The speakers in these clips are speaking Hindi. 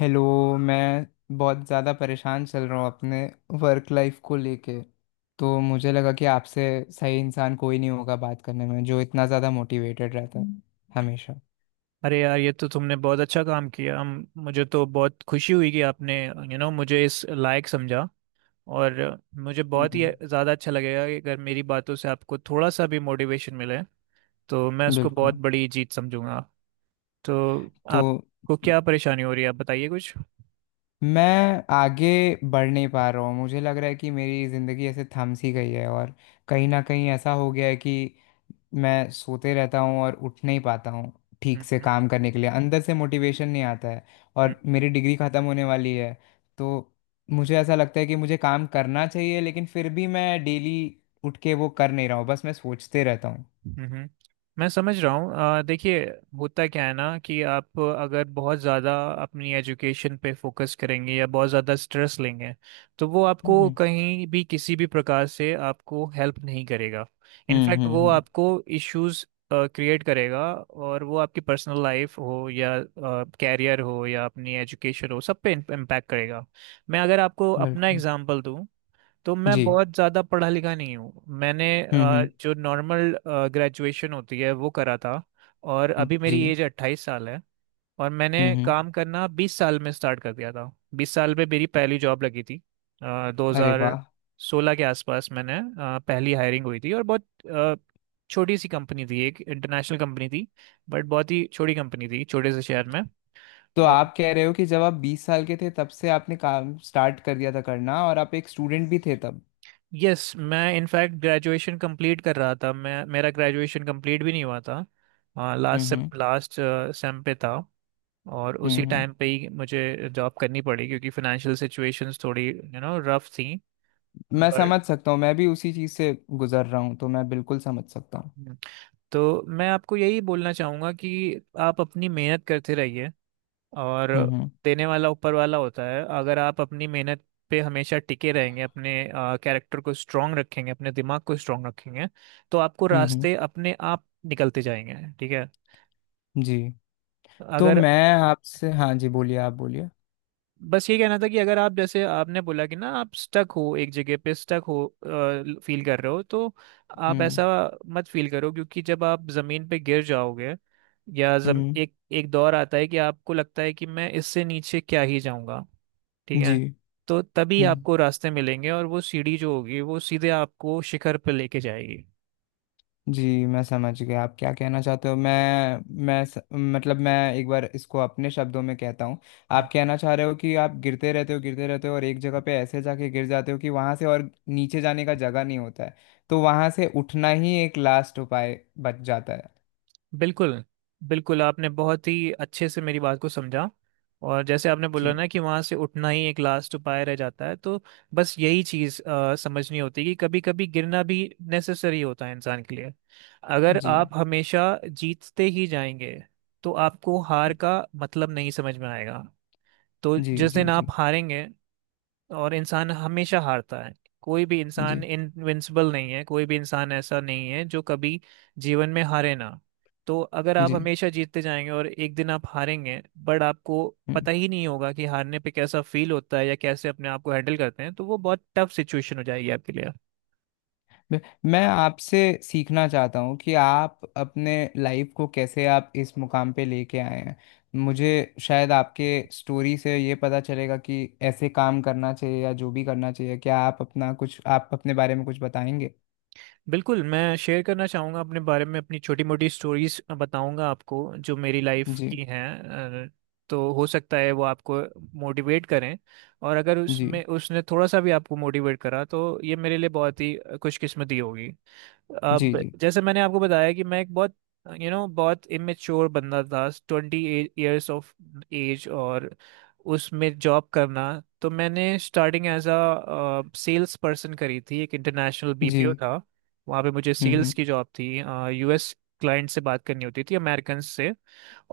हेलो। मैं बहुत ज़्यादा परेशान चल रहा हूँ अपने वर्क लाइफ को लेके। तो मुझे लगा कि आपसे सही इंसान कोई नहीं होगा बात करने में, जो इतना ज़्यादा मोटिवेटेड रहता है। हम्म। हमेशा। अरे यार, ये तो तुमने बहुत अच्छा काम किया हम। मुझे तो बहुत खुशी हुई कि आपने मुझे इस लायक समझा। और मुझे बहुत ही हम्म। ज़्यादा अच्छा लगेगा कि अगर मेरी बातों से आपको थोड़ा सा भी मोटिवेशन मिले तो मैं उसको बहुत बिल्कुल। बड़ी जीत समझूंगा। तो तो आपको क्या परेशानी हो रही है, आप बताइए कुछ। मैं आगे बढ़ नहीं पा रहा हूँ। मुझे लग रहा है कि मेरी ज़िंदगी ऐसे थम सी गई है, और कहीं ना कहीं ऐसा हो गया है कि मैं सोते रहता हूँ और उठ नहीं पाता हूँ। ठीक हम्म, से हम्म, काम करने के लिए अंदर से मोटिवेशन नहीं आता है। और मेरी डिग्री ख़त्म होने वाली है, तो मुझे ऐसा लगता है कि मुझे काम करना चाहिए, लेकिन फिर भी मैं डेली उठ के वो कर नहीं रहा हूँ, बस मैं सोचते रहता हूँ। हम्म। मैं समझ रहा हूँ। देखिए, होता क्या है ना, कि आप अगर बहुत ज़्यादा अपनी एजुकेशन पे फोकस करेंगे या बहुत ज़्यादा स्ट्रेस लेंगे तो वो आपको हम्म। कहीं भी किसी भी प्रकार से आपको हेल्प नहीं करेगा। हम्म। इनफैक्ट हम्म। वो आपको इश्यूज क्रिएट करेगा, और वो आपकी पर्सनल लाइफ हो या कैरियर हो या अपनी एजुकेशन हो सब पे इम्पैक्ट करेगा। मैं अगर आपको अपना बिल्कुल। एग्जांपल दूं तो मैं जी। बहुत ज़्यादा पढ़ा लिखा नहीं हूँ। मैंने हम्म। हम्म। जो नॉर्मल ग्रेजुएशन होती है वो करा था। और अभी मेरी जी। एज 28 साल है। और मैंने हम्म। हम्म। काम करना 20 साल में स्टार्ट कर दिया था, 20 साल में मेरी पहली जॉब लगी थी। दो अरे हज़ार वाह! सोलह के आसपास मैंने पहली हायरिंग हुई थी, और बहुत अ, छोटी सी कंपनी थी, एक इंटरनेशनल कंपनी थी। बट बहुत ही छोटी कंपनी थी, छोटे से शहर तो में। आप कह रहे हो कि जब आप 20 साल के थे, तब से आपने काम स्टार्ट कर दिया था करना, और आप एक स्टूडेंट भी थे तब। यस, मैं इनफैक्ट ग्रेजुएशन कंप्लीट कर रहा था, मैं मेरा ग्रेजुएशन कंप्लीट भी नहीं हुआ था। हम्म। हम्म। लास्ट सेम पे था। और उसी हम्म। हम्म। टाइम पे ही मुझे जॉब करनी पड़ी, क्योंकि फाइनेंशियल सिचुएशंस थोड़ी रफ थी। मैं बट समझ सकता हूँ। मैं भी उसी चीज़ से गुजर रहा हूँ, तो मैं बिल्कुल समझ सकता हूँ। तो मैं आपको यही बोलना चाहूँगा कि आप अपनी मेहनत करते रहिए, और हम्म। हम्म। देने वाला ऊपर वाला होता है। अगर आप अपनी मेहनत पे हमेशा टिके रहेंगे, अपने कैरेक्टर को स्ट्रांग रखेंगे, अपने दिमाग को स्ट्रांग रखेंगे, तो आपको हम्म। हम्म। रास्ते अपने आप निकलते जाएंगे। ठीक है। जी। तो अगर मैं आपसे। हाँ जी, बोलिए, आप बोलिए। बस ये कहना था कि अगर आप, जैसे आपने बोला कि ना, आप स्टक हो, एक जगह पे स्टक हो फील कर रहे हो, तो आप हम्म। ऐसा मत फील करो, क्योंकि जब आप ज़मीन पे गिर जाओगे या हम्म। एक एक दौर आता है कि आपको लगता है कि मैं इससे नीचे क्या ही जाऊंगा। ठीक है। जी। तो तभी हम्म। आपको रास्ते मिलेंगे, और वो सीढ़ी जो होगी वो सीधे आपको शिखर पर लेके जाएगी। जी, मैं समझ गया आप क्या कहना चाहते हो। मतलब, मैं एक बार इसको अपने शब्दों में कहता हूँ। आप हम्म। कहना चाह रहे हो कि आप गिरते रहते हो गिरते रहते हो, और एक जगह पे ऐसे जाके गिर जाते हो कि वहां से और नीचे जाने का जगह नहीं होता है। तो वहां से उठना ही एक लास्ट उपाय बच जाता है। बिल्कुल, बिल्कुल, आपने बहुत ही अच्छे से मेरी बात को समझा। और जैसे आपने बोला जी। ना कि वहाँ से उठना ही एक लास्ट उपाय रह जाता है, तो बस यही चीज़ समझनी होती है कि कभी कभी गिरना भी नेसेसरी होता है इंसान के लिए। अगर जी। आप हमेशा जीतते ही जाएंगे तो आपको हार का मतलब नहीं समझ में आएगा। तो जी। जिस जी। दिन आप जी। हारेंगे, और इंसान हमेशा हारता है, कोई भी इंसान जी। इनविंसिबल नहीं है, कोई भी इंसान ऐसा नहीं है जो कभी जीवन में हारे ना। तो अगर आप जी। हमेशा जीतते जाएंगे और एक दिन आप हारेंगे, बट आपको जी। पता ही नहीं होगा कि हारने पे कैसा फील होता है या कैसे अपने आप को हैंडल करते हैं, तो वो बहुत टफ सिचुएशन हो जाएगी आपके लिए। मैं मैं आपसे सीखना चाहता हूँ कि आप अपने लाइफ को कैसे आप इस मुकाम पे लेके आए हैं। मुझे शायद आपके स्टोरी से ये पता चलेगा कि ऐसे काम करना चाहिए, या जो भी करना चाहिए। क्या आप अपने बारे में कुछ बताएंगे? बिल्कुल, मैं शेयर करना चाहूँगा अपने बारे में, अपनी छोटी मोटी स्टोरीज बताऊँगा आपको जो मेरी लाइफ जी। की हैं। तो हो सकता है वो आपको मोटिवेट करें, और अगर जी। उसमें उसने थोड़ा सा भी आपको मोटिवेट करा तो ये मेरे लिए बहुत ही खुशकिस्मती होगी। जी। अब जी। जैसे मैंने आपको बताया कि मैं एक बहुत यू नो बहुत इमेच्योर बंदा था, 20 इयर्स ऑफ एज, और उसमें जॉब करना। तो मैंने starting as a sales person करी थी, एक इंटरनेशनल बीपीओ जी। था। वहाँ पे मुझे हम्म। सेल्स हम्म। की जॉब थी, यूएस क्लाइंट से बात करनी होती थी, अमेरिकन से।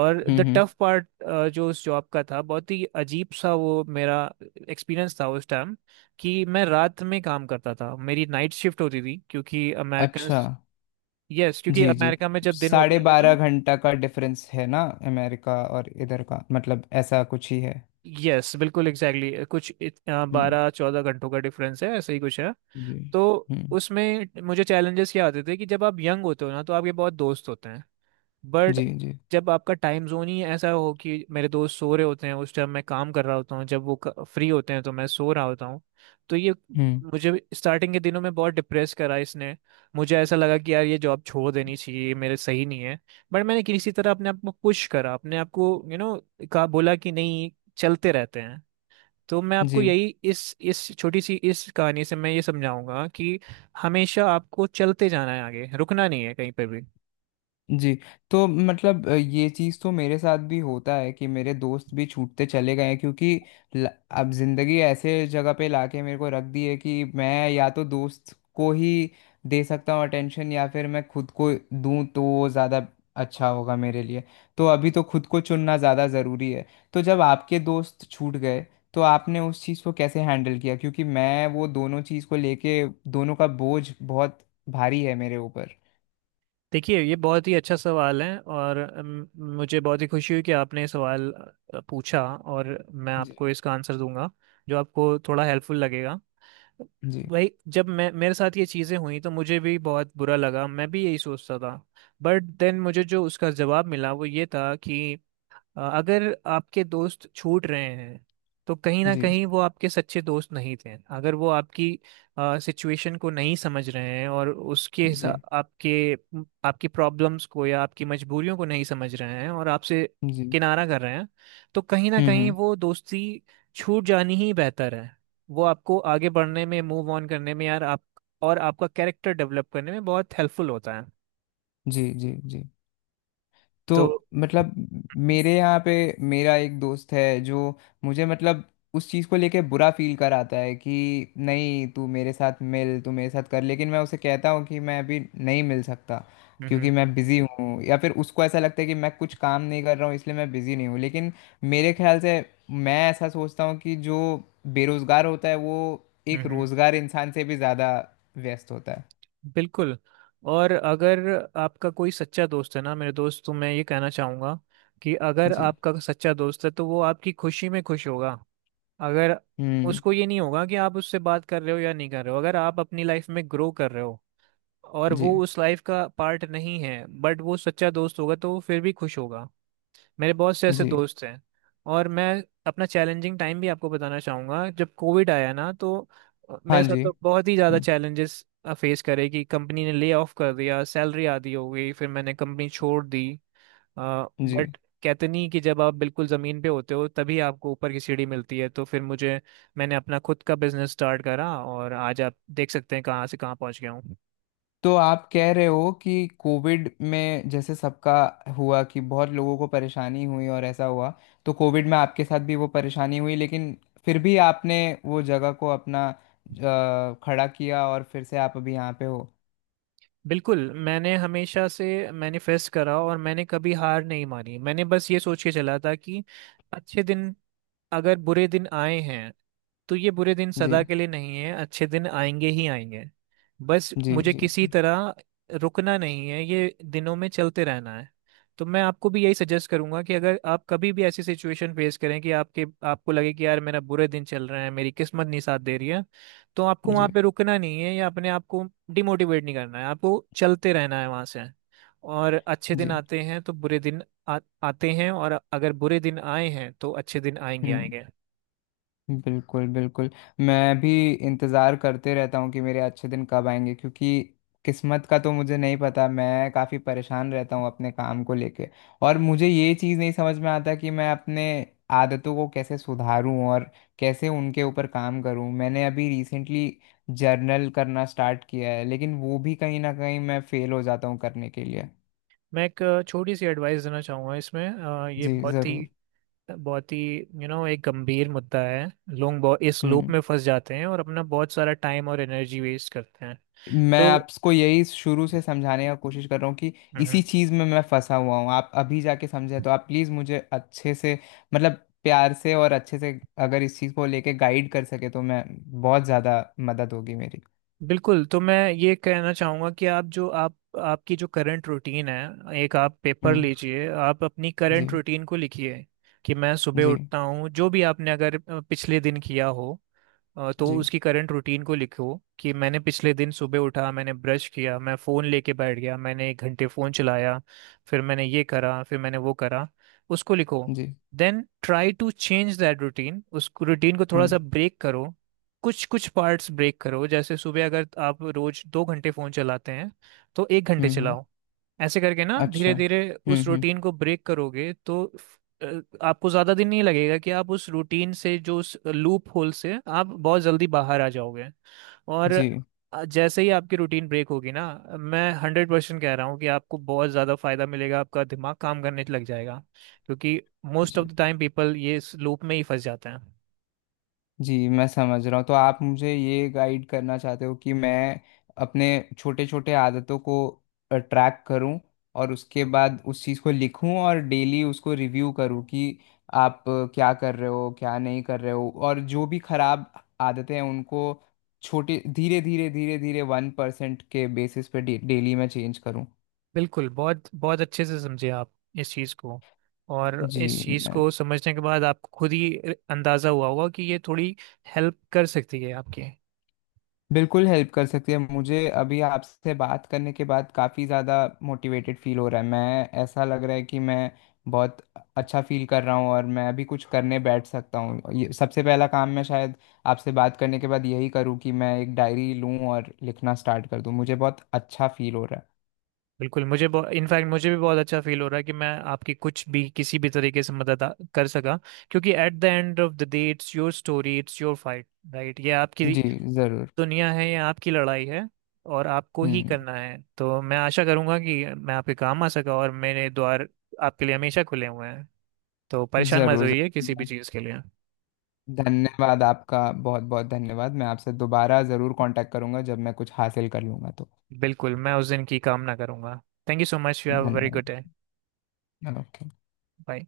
और हम्म। द टफ पार्ट जो उस जॉब का था, बहुत ही अजीब सा वो मेरा एक्सपीरियंस था उस टाइम, कि मैं रात में काम करता था, मेरी नाइट शिफ्ट होती थी, क्योंकि अमेरिकन, अच्छा। यस, क्योंकि जी। जी। अमेरिका में जब दिन होता साढ़े है बारह ना, घंटा का डिफरेंस है ना, अमेरिका और इधर का, मतलब ऐसा कुछ ही है। यस, बिल्कुल एग्जैक्टली कुछ हम्म। 12-14 घंटों का डिफरेंस है, ऐसा ही कुछ है। जी। तो हम्म। उसमें मुझे चैलेंजेस क्या आते थे कि जब आप यंग होते हो ना, तो आपके बहुत दोस्त होते हैं। बट जी। जी। जब आपका टाइम जोन ही ऐसा हो कि मेरे दोस्त सो रहे होते हैं उस टाइम मैं काम कर रहा होता हूँ, जब वो फ्री होते हैं तो मैं सो रहा होता हूँ, तो ये हम्म। मुझे स्टार्टिंग के दिनों में बहुत डिप्रेस करा इसने। मुझे ऐसा लगा कि यार, ये जॉब छोड़ देनी चाहिए, ये मेरे सही नहीं है। बट मैंने किसी तरह अपने आप को पुश करा, अपने आप को कहा, बोला कि नहीं, चलते रहते हैं। तो मैं आपको जी। यही इस छोटी सी इस कहानी से मैं ये समझाऊंगा कि हमेशा आपको चलते जाना है, आगे रुकना नहीं है कहीं पर भी। जी। तो मतलब ये चीज़ तो मेरे साथ भी होता है कि मेरे दोस्त भी छूटते चले गए हैं, क्योंकि ल- अब ज़िंदगी ऐसे जगह पे लाके मेरे को रख दी है कि मैं या तो दोस्त को ही दे सकता हूँ अटेंशन, या फिर मैं खुद को दूँ, तो वो ज़्यादा अच्छा होगा मेरे लिए। तो अभी तो खुद को चुनना ज़्यादा ज़रूरी है। तो जब आपके दोस्त छूट गए, तो आपने उस चीज़ को कैसे हैंडल किया, क्योंकि मैं वो दोनों चीज़ को लेके, दोनों का बोझ बहुत भारी है मेरे ऊपर। देखिए, ये बहुत ही अच्छा सवाल है, और मुझे बहुत ही खुशी हुई कि आपने ये सवाल पूछा, और मैं जी। आपको इसका आंसर दूंगा जो आपको थोड़ा हेल्पफुल लगेगा। जी। भाई, जब मैं मेरे साथ ये चीज़ें हुई तो मुझे भी बहुत बुरा लगा, मैं भी यही सोचता था। बट देन मुझे जो उसका जवाब मिला वो ये था कि अगर आपके दोस्त छूट रहे हैं, तो कहीं ना जी। कहीं वो आपके सच्चे दोस्त नहीं थे। अगर वो आपकी सिचुएशन को नहीं समझ रहे हैं, और उसके हिसा- जी। आपके आपकी प्रॉब्लम्स को या आपकी मजबूरियों को नहीं समझ रहे हैं और आपसे जी। किनारा कर रहे हैं, तो कहीं ना हम्म। कहीं हम्म। वो दोस्ती छूट जानी ही बेहतर है। वो आपको आगे बढ़ने में, मूव ऑन करने में, यार, आप और आपका कैरेक्टर डेवलप करने में बहुत हेल्पफुल होता है। जी। जी। जी। तो तो मतलब, मेरे यहाँ पे मेरा एक दोस्त है जो मुझे, मतलब, उस चीज़ को लेके बुरा फील कराता है कि नहीं तू मेरे साथ मिल, तू मेरे साथ कर, लेकिन मैं उसे कहता हूँ कि मैं अभी नहीं मिल सकता हम्म, हम्म, क्योंकि मैं बिज़ी हूँ, या फिर उसको ऐसा लगता है कि मैं कुछ काम नहीं कर रहा हूँ, इसलिए मैं बिज़ी नहीं हूँ। लेकिन मेरे ख्याल से, मैं ऐसा सोचता हूँ कि जो बेरोज़गार होता है वो एक हम्म, रोज़गार इंसान से भी ज़्यादा व्यस्त होता है। बिल्कुल। और अगर आपका कोई सच्चा दोस्त है ना, मेरे दोस्त, तो मैं ये कहना चाहूँगा कि अगर जी। आपका सच्चा दोस्त है तो वो आपकी खुशी में खुश होगा। अगर हम्म। उसको ये नहीं होगा कि आप उससे बात कर रहे हो या नहीं कर रहे हो, अगर आप अपनी लाइफ में ग्रो कर रहे हो और वो जी। उस लाइफ का पार्ट नहीं है, बट वो सच्चा दोस्त होगा तो वो फिर भी खुश होगा। मेरे बहुत से ऐसे जी। दोस्त हैं। और मैं अपना चैलेंजिंग टाइम भी आपको बताना चाहूँगा। जब कोविड आया ना, तो हाँ मेरे साथ जी। तो बहुत ही ज़्यादा हम्म, चैलेंजेस फेस करे कि कंपनी ने ले ऑफ कर दिया, सैलरी आधी हो गई, फिर मैंने कंपनी छोड़ दी। जी। बट कहते नहीं कि जब आप बिल्कुल ज़मीन पे होते हो तभी आपको ऊपर की सीढ़ी मिलती है। तो फिर मुझे मैंने अपना खुद का बिजनेस स्टार्ट करा, और आज आप देख सकते हैं कहाँ से कहाँ पहुँच गया हूँ। तो आप कह रहे हो कि कोविड में जैसे सबका हुआ कि बहुत लोगों को परेशानी हुई और ऐसा हुआ, तो कोविड में आपके साथ भी वो परेशानी हुई, लेकिन फिर भी आपने वो जगह को अपना खड़ा किया, और फिर से आप अभी यहाँ पे हो। बिल्कुल। मैंने हमेशा से मैनिफेस्ट करा, और मैंने कभी हार नहीं मानी, मैंने बस ये सोच के चला था कि अच्छे दिन अगर बुरे दिन आए हैं तो ये बुरे दिन सदा जी। के लिए नहीं है, अच्छे दिन आएंगे ही आएंगे। बस जी। मुझे जी। किसी जी। तरह रुकना नहीं है, ये दिनों में चलते रहना है। तो मैं आपको भी यही सजेस्ट करूंगा कि अगर आप कभी भी ऐसी सिचुएशन फेस करें कि आपके आपको लगे कि यार, मेरा बुरे दिन चल रहे हैं, मेरी किस्मत नहीं साथ दे रही है, तो आपको वहाँ जी। पे रुकना नहीं है या अपने आप को डिमोटिवेट नहीं करना है, आपको चलते रहना है वहाँ से। और अच्छे दिन जी। आते हैं तो बुरे दिन आ, आते हैं, और अगर बुरे दिन आए हैं तो अच्छे दिन आएंगे हम्म। आएंगे। बिल्कुल, बिल्कुल। मैं भी इंतज़ार करते रहता हूँ कि मेरे अच्छे दिन कब आएंगे, क्योंकि किस्मत का तो मुझे नहीं पता। मैं काफ़ी परेशान रहता हूँ अपने काम को लेके, और मुझे ये चीज़ नहीं समझ में आता कि मैं अपने आदतों को कैसे सुधारूँ और कैसे उनके ऊपर काम करूँ। मैंने अभी रिसेंटली जर्नल करना स्टार्ट किया है, लेकिन वो भी कहीं ना कहीं मैं फ़ेल हो जाता हूँ करने के लिए। मैं एक छोटी सी एडवाइस देना चाहूँगा इसमें। ये जी, बहुत ज़रूर। ही बहुत ही यू नो एक गंभीर मुद्दा है। लोग बहुत इस लूप में फंस जाते हैं और अपना बहुत सारा टाइम और एनर्जी वेस्ट करते हैं। मैं तो, आपको यही शुरू से समझाने का कोशिश कर रहा हूँ कि इसी चीज़ में मैं फंसा हुआ हूँ। आप अभी जाके समझे, तो आप प्लीज़ मुझे अच्छे से, मतलब प्यार से और अच्छे से, अगर इस चीज़ को लेके गाइड कर सके, तो मैं बहुत ज़्यादा मदद होगी मेरी। बिल्कुल, तो मैं ये कहना चाहूँगा कि आप जो आप आपकी जो करंट रूटीन है, एक आप पेपर हम्म। लीजिए, आप अपनी जी। करंट रूटीन को लिखिए कि मैं सुबह जी। उठता हूँ, जो भी आपने, अगर पिछले दिन किया हो, तो जी। उसकी करंट रूटीन को लिखो कि मैंने पिछले दिन सुबह उठा, मैंने ब्रश किया, मैं फ़ोन लेके बैठ गया, मैंने 1 घंटे फ़ोन चलाया, फिर मैंने ये करा, फिर मैंने वो करा, उसको लिखो। जी। Then try to change that routine, उस रूटीन को थोड़ा हम्म। सा ब्रेक करो। कुछ कुछ पार्ट्स ब्रेक करो, जैसे सुबह अगर आप रोज 2 घंटे फोन चलाते हैं तो 1 घंटे हम्म। चलाओ। ऐसे करके ना, अच्छा। धीरे धीरे हम्म। उस हम्म। रूटीन को ब्रेक करोगे तो आपको ज्यादा दिन नहीं लगेगा, कि आप उस रूटीन से, जो उस लूप होल से आप बहुत जल्दी बाहर आ जाओगे। और जी। जैसे ही आपकी रूटीन ब्रेक होगी ना, मैं 100% कह रहा हूँ कि आपको बहुत ज़्यादा फायदा मिलेगा, आपका दिमाग काम करने लग जाएगा। क्योंकि मोस्ट जी। ऑफ द टाइम पीपल ये इस लूप में ही फंस जाते हैं। जी, मैं समझ रहा हूँ। तो आप मुझे ये गाइड करना चाहते हो कि मैं अपने छोटे छोटे आदतों को ट्रैक करूँ, और उसके बाद उस चीज़ को लिखूँ और डेली उसको रिव्यू करूँ कि आप क्या कर रहे हो, क्या नहीं कर रहे हो, और जो भी खराब आदतें हैं उनको छोटे, धीरे धीरे धीरे धीरे 1% के बेसिस पे डेली मैं चेंज करूँ। बिल्कुल, बहुत बहुत अच्छे से समझे आप इस चीज़ को, और जी। इस चीज़ को समझने के बाद आपको खुद ही अंदाज़ा हुआ होगा कि ये थोड़ी हेल्प कर सकती है आपके। बिल्कुल हेल्प कर सकती है। मुझे अभी आपसे बात करने के बाद काफ़ी ज़्यादा मोटिवेटेड फील हो रहा है। मैं, ऐसा लग रहा है कि मैं बहुत अच्छा फील कर रहा हूँ, और मैं अभी कुछ करने बैठ सकता हूँ। ये सबसे पहला काम मैं शायद आपसे बात करने के बाद यही करूँ कि मैं एक डायरी लूँ और लिखना स्टार्ट कर दूँ। मुझे बहुत अच्छा फील हो रहा बिल्कुल, मुझे इनफैक्ट मुझे भी बहुत अच्छा फील हो रहा है कि मैं आपकी कुछ भी किसी भी तरीके से मदद कर सका। क्योंकि at the end of the day, it's your story, it's your fight, right? ये आपकी है। जी, ज़रूर। दुनिया है, ये आपकी लड़ाई है, और आपको ही हम्म। करना है। तो मैं आशा करूंगा कि मैं आपके काम आ सका, और मेरे द्वार आपके लिए हमेशा खुले हुए हैं। तो परेशान मत ज़रूर, होइए किसी भी ज़रूर। चीज़ के लिए। धन्यवाद, आपका बहुत बहुत धन्यवाद। मैं आपसे दोबारा ज़रूर कांटेक्ट करूँगा जब मैं कुछ हासिल कर लूँगा तो। बिल्कुल, मैं उस दिन की कामना करूंगा। Thank you so much, you have a very धन्यवाद। Good day. ओके। बाय।